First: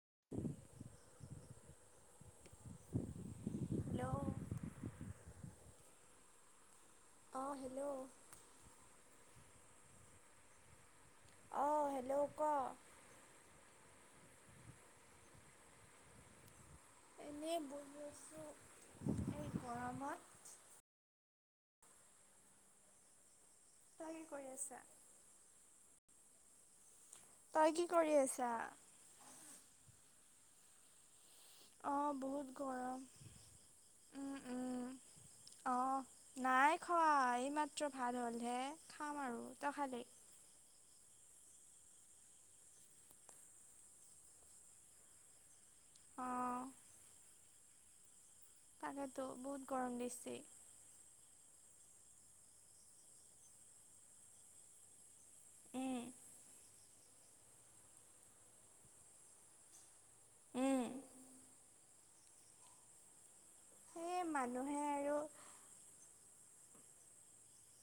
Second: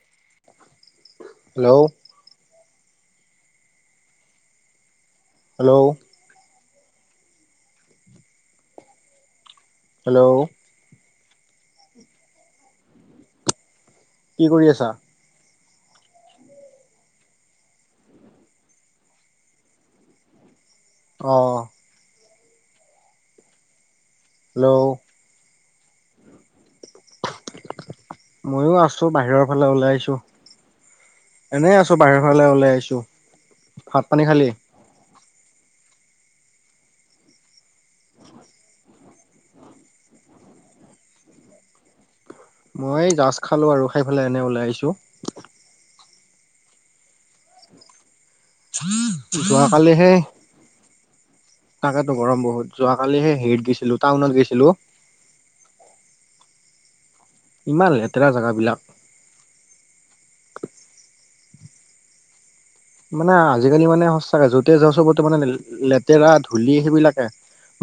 [unintelligible] Hello hello hello অঁ hello hello অ hello ক কি কৰি আছা? এনেই বহি আছোঁ এই গৰমত অ অ তই কি কৰি আছা হেল্ল' তই কি কৰি আছা ময়ো আছো বাহিৰৰ ফালে ওলাই আহিছো এনেই আছো অঁ বাহিৰৰ ফালে বহুত ওলাই গৰম আহিছো ভাত পানী খালি অহ নাই খোৱা এই মাত্ৰ ভাল হ'লহে খাম আৰু তই খালি [unintelligible] মই এই যাষ্ট খালো আৰু খাই পেলাই এনে ওলাই আহিছোঁ অঁ তাকেতো বহুত গৰম যোৱাকালিহে দিছে তাকেতো গৰম বহুত যোৱাকালিহে হেৰিত গৈছিলোঁ টাউনত গৈছিলোঁ উম ইমান লেতেৰা জেগাবিলাক উম মানে আজিকালি মানে এই সঁচাকৈ য'তে মানুহে যাও আৰু চবতে মানে লেতেৰা ধূলি সেইবিলাকে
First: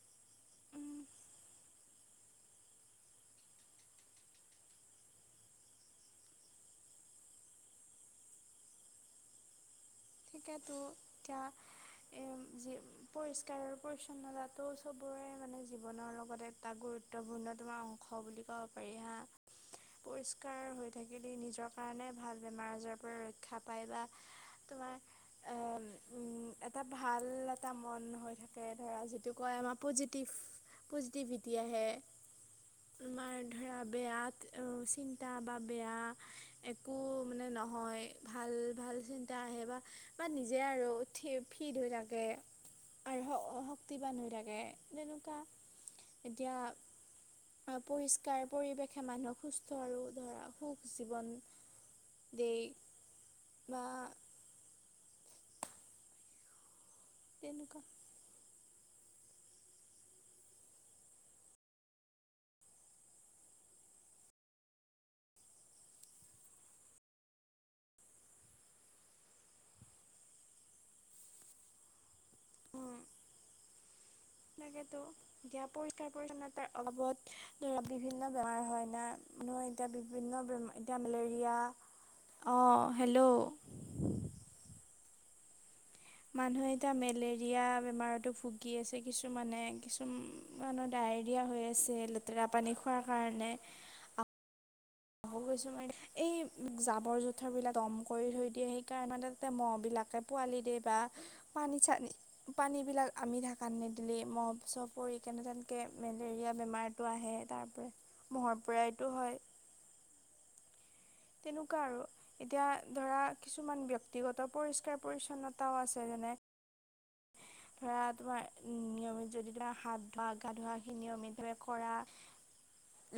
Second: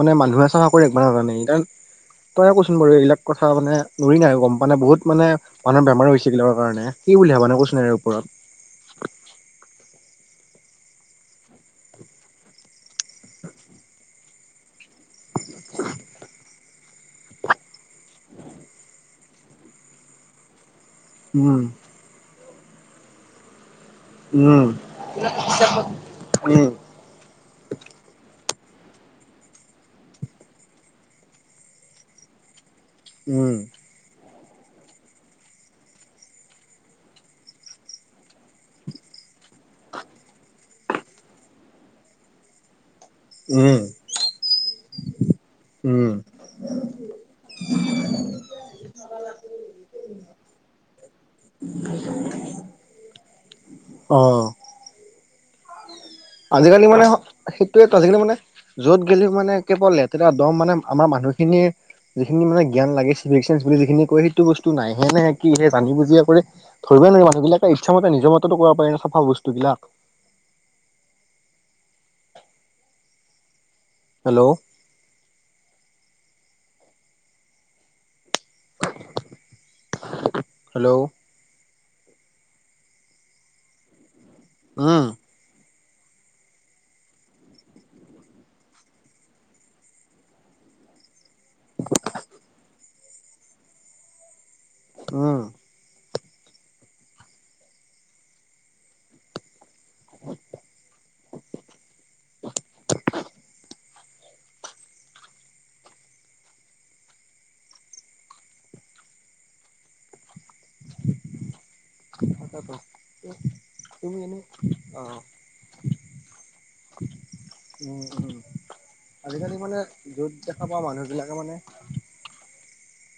মানে মানুহে চফা কৰি উম ৰাখিব নাজানে তইয়ে কচোন বাৰু এইবিলাক কথা মানে নুৰি নাই গম পোৱা নাই বহুত মানে মানুহৰ বেমাৰো হৈছে এইবিলাকৰ কাৰণে কি বুলি ভাবানো কোৱাচোন ইয়াৰ ওপৰত ঠিকেতো এতিয়া এ যি পৰিষ্কাৰ পৰিচ্ছন্নতা তো সবৰে মানে জীৱনৰ লগত এটা গুৰুত্ব গুৰুত্বপূৰ্ণ তোমাৰ অংশ বুলি ক'ব পাৰি হা পৰিস্কাৰ থাকিলে উম, নিজৰ কাৰণে ভাল বেমাৰ আজাৰৰ পৰা ৰক্ষা পায় বা উম, তোমাৰ এ উ উম, এটা ভাল এটা মন হয় তাৰ পৰা যিটো মানে পজিটিভ পজিটিভিটি আহে আমাৰ উম, ধৰা বেয়া চিন্তা বা বেয়া একো মানে নহয় ভাল ভাল চিন্তা আহে ন বা নিজে আৰু উঠি ফিট হৈ থাকে আৰু উম, শক্তিবান হৈ থাকে তেনেকোৱা উম, এতিয়া পৰিষ্কাৰ পৰিৱেশে মানুহক সুস্থ আৰু ধৰা সুখ জীৱন এই অহ আজিকালি মানে তেনেকুৱা সেইটোৱে আজিকালি মানে য'ত গ'লেও মানে কেৱল লেতেৰা দম মানে আমাৰ মানুহখিনিৰ যিখিনি মানে জ্ঞান লাগে ভেলোৱেন্স বুলি যিখিনি কয় সেইটো বস্তু নাই হে নেহে কি নে সে জানি বুজিয়ে কৰে ধ মানুহবিলাকে ইচ্ছা মতে নিজ মতেতো কৰিব পাৰি ন চাফা বস্তুবিলাক হেল্ল' তাকেতো দিয়া পৰিষ্কাৰ পৰি্ছন্নতাৰ অভাবত ধৰা বিভিন্ন বেমাৰ হয় নাই মানুহ এতিয়া বিভিন্ন বেমাৰ হেল্ল' এতিয়া মেলেৰিয়া অ হেল্ল' উ মানুহে এতিয়া মেলেৰিয়া বেমাৰতো ভুগি আছে কিছুমানে কিছু মানুৰ ডায় হৈ আছে লেতেৰা পানী খোৱাৰ কাৰণে ম উম, এই জাবৰ জোথৰ বিলাক দম কৰি থৈ দিয়ে সেইকাৰণে বিলাকতো আনি দিয়ে বা পানী চাই পানী বিলাক আনি থাকে দিল মহ চহ পৰি কেনে তেনকৈ মেলেৰিয়া বেমাৰটো আহে তাৰ পৰা মহৰ পৰাই [unintelligible] [unintelligible] তেনেকোৱা আৰু এতিয়া তাকেতো ধৰা কিছুমান তুমি এনে ব্যক্তিগত পৰিষ্কাৰ পৰিচ্ছন্নতাও আছে যেনে ক ধৰা তোমাৰ নিয়মিত যদি তোম মানে হাত ধোৱা য'ত গা দেখা পাওঁ ধোৱাখিনি মানুহবিলাকে মানে নিয়মিতভাৱে কৰা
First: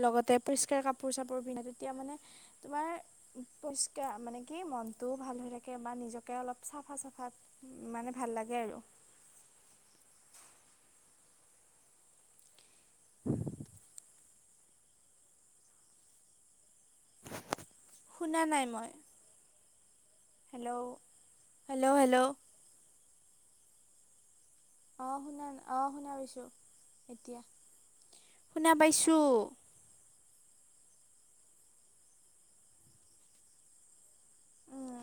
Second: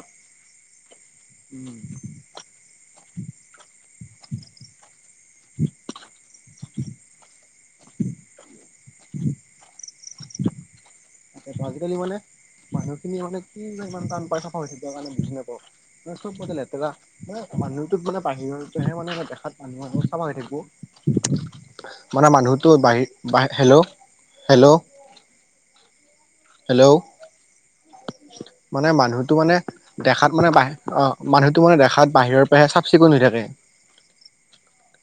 লগতে পৰিষ্কাৰ কাপোৰ চাপোৰ পিন্ধে উম, তেতিয়া মানে তোমাৰ [unintelligible] পৰিষ্কাৰ মানে কি মনতটোও ভাল হৈ থাকে বা নিজকে অলপ চাফা চাফাত মানে ভাল লাগে এ [unintelligible] তাক আজিকালি মানে মানুহখিনি মানে কি ইমান টান চাফা তাফা হৈ থাকিবৰ কাৰণে বুজি নাপাও চব ব ৰা মানুহটোত মানে শুনা নাই মই বাহিৰতোহে মানে দেখাত মানুহ হেল্ল' হেল্ল' থাকব হেল্ল' মানে মানুহটো বাহিৰ হেল্ল' হেল্ল' অ শুনা আহ হেল্ল' শুনা মানে পাইছোঁ মানুহটো মানে দেখাত মানে বাহ অ মানুহতটো মানে দেখাত বাহিৰৰ পৰাহে চাফ চিকুণ হৈ থাকে উম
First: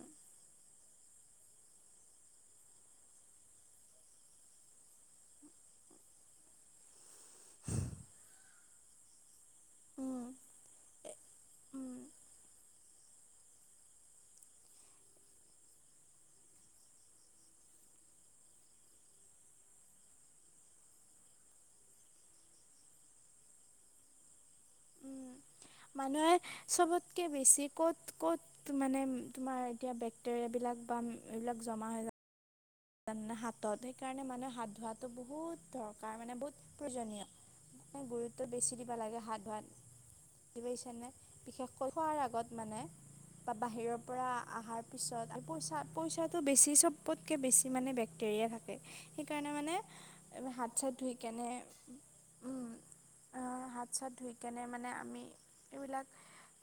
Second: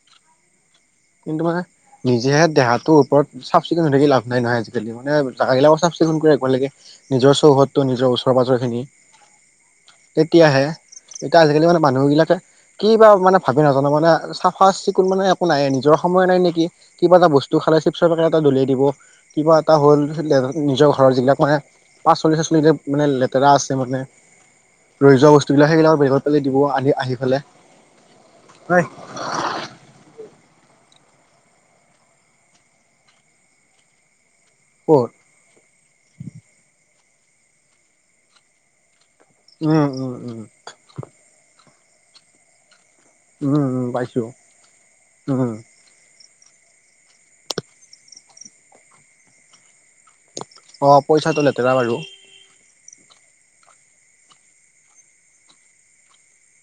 কিন্তু মানে নিজেহে দেহাটোৰ ওপৰত চাফ চিকুণ হৈ থাকি লাভ নাই নহয় আজিকালি মানে জাগ গিলাক চাফ সোনক একাল লাগে নিজৰ চৌহদতটো নিজৰ ওচৰে পাজৰ খিনি উম তেতিয়াহে এতিয়া আজিকালি মানে উম মানুহ বিলাকে কি বা মানে ভাবে নাজানো মানে চাফা চিকুণ মানে একো নাইি ন নে কিবা এটা বস্ত খালে দিয়াই দিব কিবা এটা হ ঘৰৰ যিবগিলাক মানে পাচ চলি চ চলিতি মানে লেতেৰা আছে মানে ৰৈ উম য মানুহে চবতকে বেছি কত কত হয় মানে তোমাৰ এতিয়া বেক্টেৰিয়া বিলাক পাম এইবিলাক জমা হৈ যায় হাতত সেইকাৰণে মানুহে হাত ধোৱাটো ক'ত বহুত দৰকাৰ মানে বহুত প্ৰয়োজনীয় গুৰুত্ব বেছি দিবা লাগে হাত ভাত উম উম উম দিবিছে নে বিশেষ খোৱাৰ আগত মানে বা উম উম বাহিৰৰ পাইছো পৰা অহাৰ পিছত উম পইচা পইচা তো বেছি চবতকৈ বেছি মানে বেক্টেৰিয়া থাকে সেইকাৰণে মানে হাত অ চাত ধুই পইচাটো কেনে লেতেৰা বাৰু উম [inaudible] হাত চাত ধুই কেনে মানে আমি এইবিলাক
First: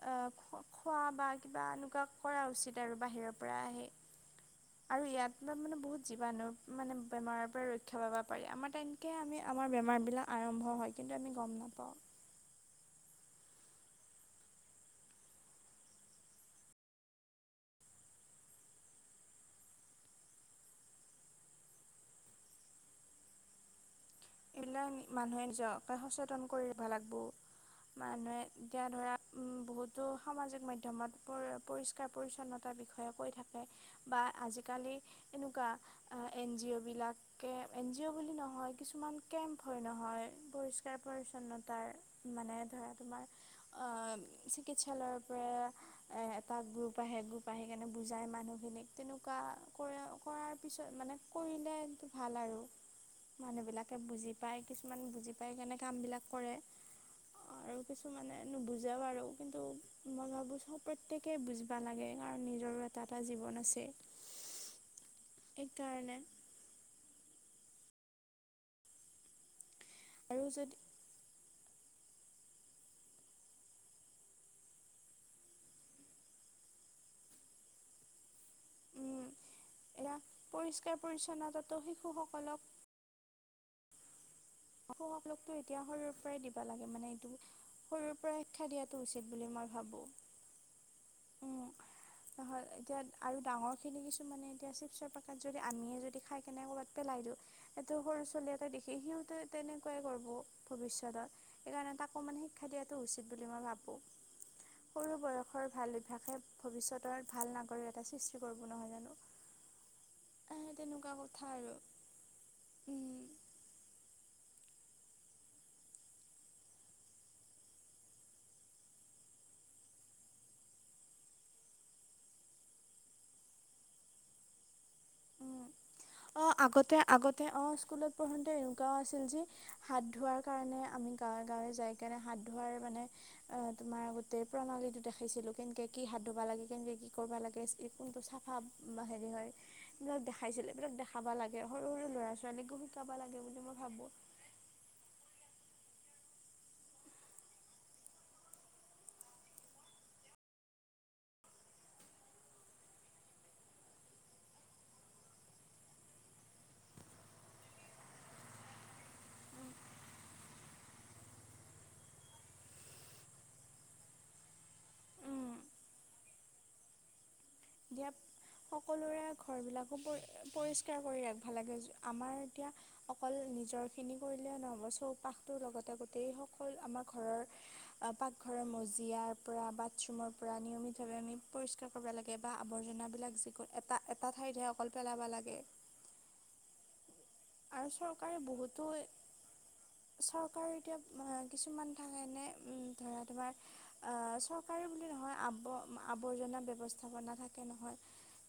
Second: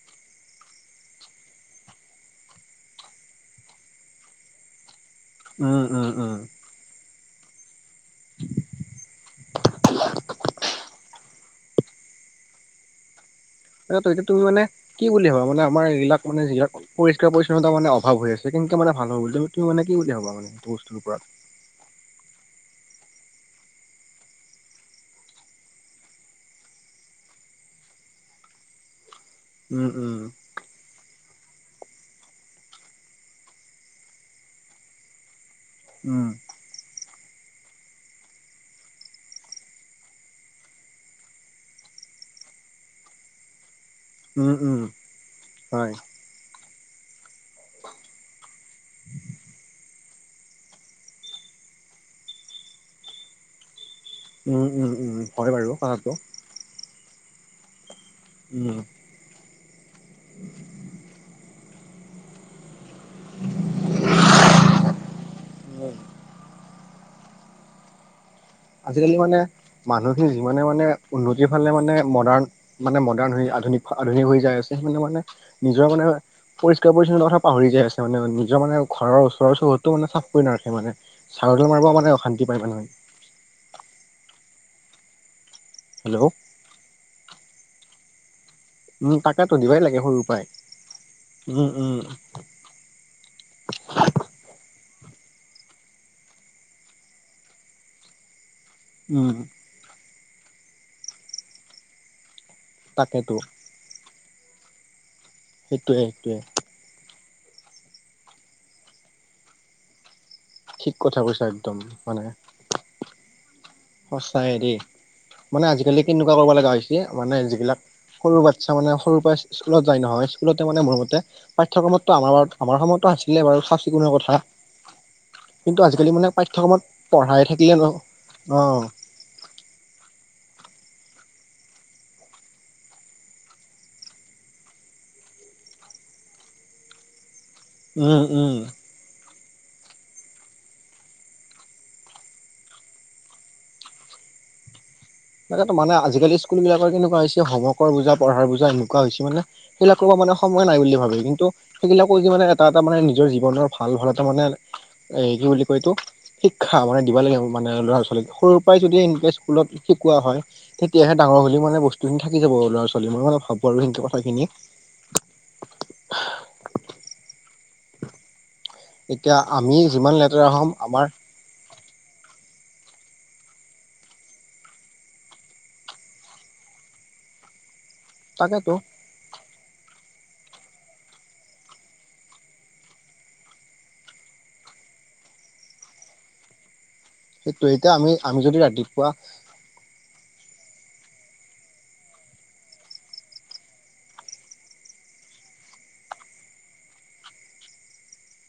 আহ খোৱা বা কিবা এনেকুৱা কৰা উচিত আৰু বাহিৰৰ পৰা আহি হয় আৰু ইয়াত ম মানে বহুত জীৱণু মানে বেমাৰৰ পৰা ৰক্ষা খ পাব পাৰি আমাৰ তেনেকৈ আমি আমাৰ বেমাৰবিলাক আৰম্ভ হয় কিন্তু আমি গম নাপওঁ ততিয়া তুমি মানে কি বুলি ভাবা মানে আমাৰ এইবিলাক মানে যাক পৰিষ্কাৰ পৰিচ্ছন্নতা মানে অভাৱ হৈ আছে কিন্তু সকে মানে ভাল হ'ব বুলি তু মানে কি বুলি ভাববা মানেটো বস্তুৰওপৰত এইবিলাক মানুহে নিজককে সচেতন কৰিব লাগিবো মানুহে এতিয়া ধৰা উম বহুতো সামাজিক মাধ্যমত। পৰি পৰিষ্কাৰ পৰি্ছন্নতাৰ বিষয়ে কৈ থাকে বা আজিকালি এনেকুৱা উম, এন জি অ' বিলাক এন জি অ' বুলি নহয় কিছুমান কেম্প হয় নহয় পৰিষ্কাৰ পৰিচ্ছন্নতাৰ মানে ধৰা তোমাৰ উম, উম, চিকিৎসালয়ৰ পৰা হয়, এটা গ্ৰুপ আহে্ৰ সেইণে বুজাই মানুহখিনিক তেনেকুৱা কৰে কৰাৰ পিছত মানে কৰিলে ভাল আৰু মানুহ বিলাক তে বুজি পায় উম, উম, কিছুমান উম, বুজি হয় পাই বাৰু কেনে কথাটো কামবিলাক কৰে কিছু মানে উম। নুবুজাও আৰু কিন্তু মই ভাবো চো প্ৰত্যেকেই বুজিব লাগে কাৰণ নিজৰো এটা জীৱন আছে সেইকাৰণে আজিকালি মানে মানুহখিনি আৰু যিমানে যদি মানে উন্নতি যিফালে মানে মডাৰ্ণ মানে মডাৰ্ণ হৈ আধুনিক আধুনিক হৈ যায় আছে মানে মানে নিজৰ মানে পৰিষ্কাৰ পৰিচ্ছন্নতথা পাহৰি যাই আছে মানে নিজ মানে ঘৰৰ ওচৰ চহৰতত এয়া মানোফ কৰি নাৰখে মে পৰিষ্কাৰ চাগডল পৰিচ্ছন্নতাটো মাৰব মানে অশান্ত শিশুসকলক পায় মানহয় [inaudible] লোকতটো এতিয়া সৰৰ হেল্ল' পৰাই দিবা লাগে মানে এইটো শৰুৰ পৰাই শিক্ষা দিয়াটো উম টাকাতটো দিবাই লাগে সৰু পৰাই উম এতিয়া আৰু ডাঙৰ খিনি কিছু মানে এতিয়া তাত যদি আমিয়ে যদি খাই কেনে কৰ'ৰবাত পেলাই দিওঁ এইটো সৰু ছোৱালী এতে দেখি উম, সিহঁতে তেনেকুৱাই ভৱিষ্যতত সেইকাৰণে তাকো মানে শিক্ষা দিয়াটো উচিত তাকেতো বুলি মই ভাবো সৰু বয়সৰ ভাল সেইটোয়ে অভ্যাসে সেইটোয়ে ভৱিষ্যতৰ ভাল নাগৰি এটা সৃষ্টি কৰিব নহয় জানো ঠিক কথা কৈছা একদম মানে সচাইে দেই মানে আজিকালি কেনেকুৱা কৰিব লগা হৈছে মানে যিবিলাক সৰু বাচ্ছা মানে সৰ পৰাই স্কুলত যায় নহয় স্কুলতে মানে মোৰ মতে পাঠ্যক্ৰমটো আমাৰ আমাৰয়তো নাছিলে বাৰু চাফ চিকুণৰ কথা আৰু কিন্তু আজিকালি মানে অঁ পাঠ্যক্ৰমত আগতে পঢ়াই আগতে অঁ থাকিলে স্কুলত নহ পঢ়োঁতে এনেকুৱাও আছিল যে হাত ধোৱাৰ কাৰণে আমি গাঁৱে গাঁৱে যাই কেনে হাত ধোৱাৰ মানে অ তোমাৰ আতে প্ৰণালীটো দেখাইছিলো কেনকে কি হাত ধুবা লাগে কেনেকে কি কৰিব লাগে গে কোনটো উম, উম, চাফা হেৰি হয় এইবিলাক দেখাইছিলে বিলাক দেখাবা লাগে সৰু সৰু লৰা ছোৱালীকো শিকাবা লাগে বুলি মই ভাবো মানে আজিকালি্ স্কুল বিলাকৰ কেনেকুৱা হৈছে হমৱৰ্কৰ বুজা পঢ়াৰ বুজা এনেকুৱা হৈছে মানে সেইবিলাকৰ পৰা মানে সময় নাই বুলি ভাবে কিন্তু সেইবিলাকো যে মানে এটা এটা মানে নিজৰ জীৱনৰ ভাল ভাল এটা মানে এ কি বুলি কয়তো শিক্ষা মানে দিব লাগে মানে ল'ৰাৱালীক সৰুৰ পৰাই যদি এ স্কুলত শিকোৱা হয় তেতিয়াহে ডাঙৰ হ' মানে বস্তুখিনি থাকি যাব ল'ৰা ছোৱালী মই মানে ভাবো আৰু স কথাখিনি [inaudible] দিয়া সকলোৰে এতিয়া ঘৰ আমি বিলাকো যিমান পৰি লেতেৰা হ'ম পৰিষ্কাৰ আমাৰ কৰি ৰাখিবা লাগে। আমাৰ এতিয়া অকল নিজৰ খিনি কৰিলে নহ'ব চৌপাশটোৰ লগতে গোটেই সকল আমাৰ। ঘৰৰ। পাকঘৰৰ তাকেতো মজিয়াৰ পৰা বাথৰুমৰ পৰা নিয়মিতভাৱে আমি পৰিষ্কাৰ কৰিব লাগে। বা আৱৰ্জনাবিলাক যোন এ এটা ঠাইতে অকল পেলাব লাগে। সেইটো আৰু এতিয়া আমি আমি চৰকাৰে যদি বহুতো ৰাতিপুৱা। চৰকাৰৰ এতিয়া কিছুমান থাকেনে ধৰা তোমাৰ চৰকাৰী বুলি নহয় আ। আৱৰ্জনা ব্যৱস্থাপনা থাকে নহয়।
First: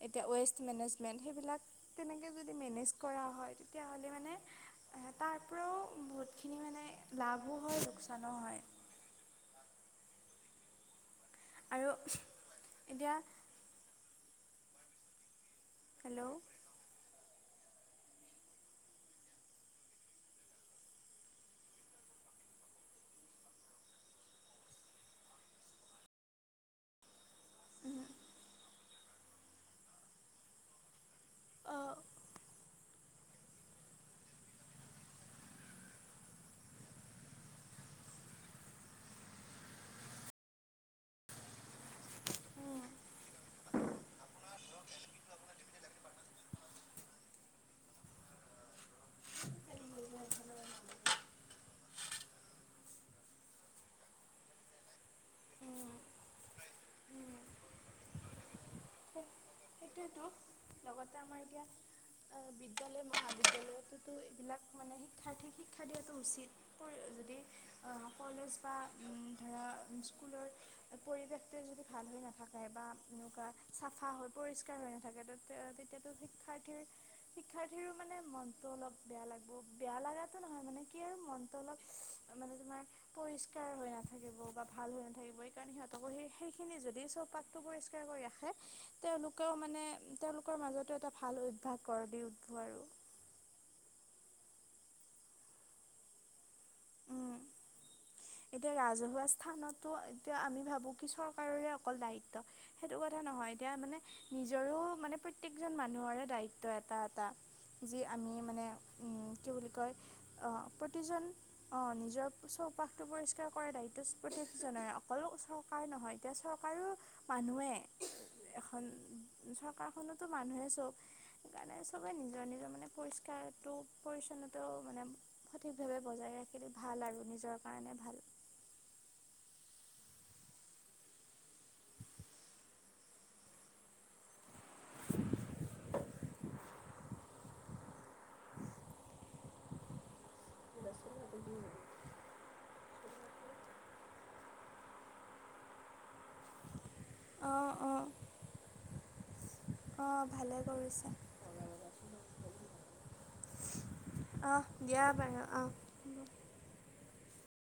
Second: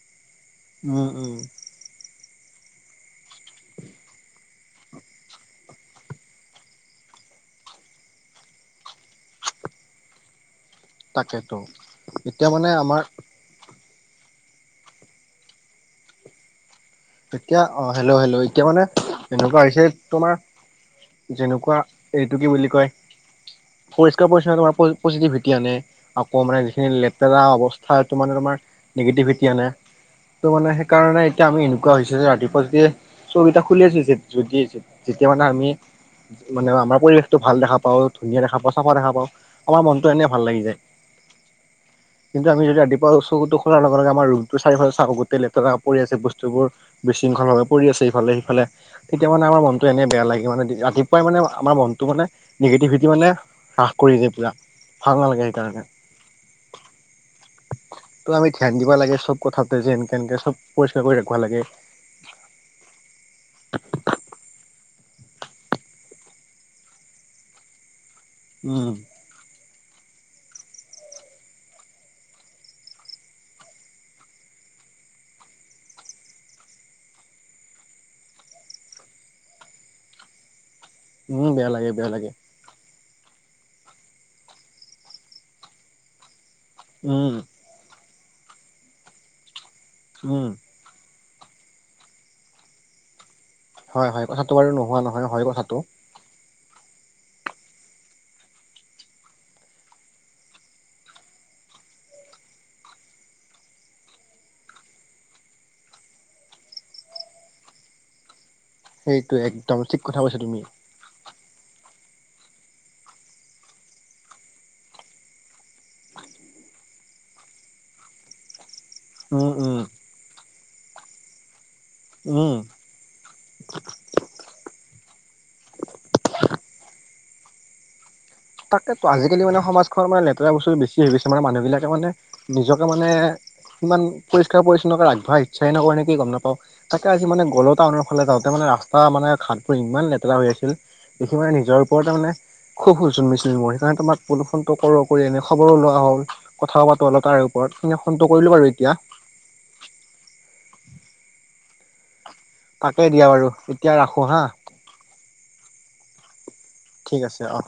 এতিয়া ৱেষ্ট উম মেনেজমেণ্ট উম সেইবিলাক তেনেকৈ যদি মেনেজ কৰা হয় তেতিয়াহ'লে মানে। তাৰ পৰাও বহুতখিনি মানে লাভো হয় লোকচানো হয়। তাকেতো আৰু এতিয়া মানে আমাৰ। এতিয়া হেল্ল'। এতিয়া অ হেল্ল' হেল্ল' এতিয়া মানে এনেকুৱা হৈছে তোমাৰ। যেনেকুৱা এইটো কি বুলি কয়। পৰিষ্কাৰ পৰিচ্ছন্নত পজিটিভিটি আনে আকৌ মানে যিখিনি লেতেৰা অৱস্থাটো মানে ত। মানে সেইকাৰণে এতিয়া আমি। এা হৈছে ৰাতিপুৱা যেতিয়া চকেইটা খুলি আছে যদি যেতিয়া মানে আমি। মানে আমাৰ পৰিৱেশতটো ভাল দেখা পাও ধুনীয়া দেখা পাওঁ চাফা দেখা পাও আমাৰ মনতটো এনে ভাল লাগি যায়। [unintelligible] কিন্তু আমি যদি ৰাতিপুৱা চকুো খোলাৰ লগে লগে আমাৰ ম চিফাল চওঁ গোটেই লেপ পৰি আছে বস্তু। বস্তুবোৰ বিশৃংখল ভাৱে পৰি আছে ইফালে সিফালে। তেতিয়া মানে আমাৰ মনটো এনেই বেয়া লাগে মানে অঁ ৰাতিপুৱাই মানে। আমাৰ মনটো মানে নিগেটিভিটি মানে হ্ৰাস কৰি যায় পুৰা ভাল নালাগে সেইকাৰণে। ত আমি ধ্যান দিবা লাগে চব কথাতে যে এনকে সেইটোৱেতো এনকে চব পইচা। আমাৰ লগতে এতিয়া বিদ্যয়ালয় মহাবিদ্যয়ালয়ো এইবিলাক। মানে শিক্ষাৰ্থীক শিক্ষা দিয়াটো উচিত পৰি যদি। কলেজ বা উম উ ধৰা। স্কুলৰ পৰিৱেশটো যদি ভাল হৈ নাথাকে বা এনেকুৱা। চাফা হৈ পৰিষ্কাৰ হৈ নাথাকে তেতিয়াতো শিক্ষাৰ্থীৰ শিক্ষাৰ্থীৰো মানে মনটো। অলপ বেয়া লাগব বেয়া লগা নহয় মানে কি আৰু উম মনতো বেয়া অলপ লাগে বেয়া লাগে মানে তোমাৰ। পৰিষ্কাৰ হৈ নাথাকিব বা ভাল হৈ নাথাকিব এইকাৰণে সিহঁতকো সেই সেইখিনি যদি চব উম, পাতটো পৰিষ্কাৰ। কৰি ৰাে তেওঁলোকেও মানে উম। তেওঁলোকৰ মাজতো এটা। ভাল অভ্যাস কৰ দি উঠব আৰু। হয়, হয় কথাটো বাৰু নোহোৱা নহয় হয় কথাটো। উম। এতিয়া ৰাজহুৱা স্থানতো এতিয়া আমি ভাবো কি চৰকাৰৰে অকল দায়িত্ব সেইটো কথা। নহয় এতিয়া মানে নিজৰো মানে প্ৰত্যকজন মানুহৰে দায়িত্ব এটা এটা। যি আমি মানে। সেইটো একদম ঠিক কথা কৈছা তুমি। অ নিজৰ চৌপাশ টো পৰিষ্কাৰ কৰে দায়িত্ব প্ৰত্যেক জনৰে অকলো চৰকাৰ নহয় এতিয়া চৰকাৰো মানুহে। [unintelligible] এখন উম, উম, চৰকাৰখনতো মানুহে চব সেইকাৰণে চবে নিজৰ উম। নিজৰ মানে পৰিষ্কাৰটো পৰিছন্নতাও মানে সঠিক ভাৱে বজাই ৰাখিলে ভাল। ভাল আৰু নিজৰ কাৰণে ভাল। তাকেতো আজিকালি মানে সমাজখনত মানে লেতেৰা বস্তু বেছি হৈ গৈছে মানে মানুহ বিলাকে মানে নিজকে মানে ইমান পৰিষ্কাৰ পৰিছন্নতা ৰাখব ইচ্ছাই নকৰে নেকি গম নাপাওঁ তাকে আজি মানে গল টাউনৰ ফালে যাওঁতে মানে ৰাস্তা মানে ঘাটবোৰ ইমান লেতেৰা হৈ আছিল দেখি মানে নিজৰ ওপৰতে মানে খুব মই, সেইকাৰণে তোমাক বোলো ফোনটো কৰোঁ কৰি এনে খবৰো লোৱা হ'ল কথা পাতো অলপ তাৰে অঁ অঁ ওপৰত। কৰিলোঁ বাৰু এতিয়া। অঁ ভালে কৰিছা। তাকে দিয়া বাৰু। এতিয়া ৰাখোঁ হা অহ দিয়া বাৰু অহ হ'ব। ঠিক আছে অহ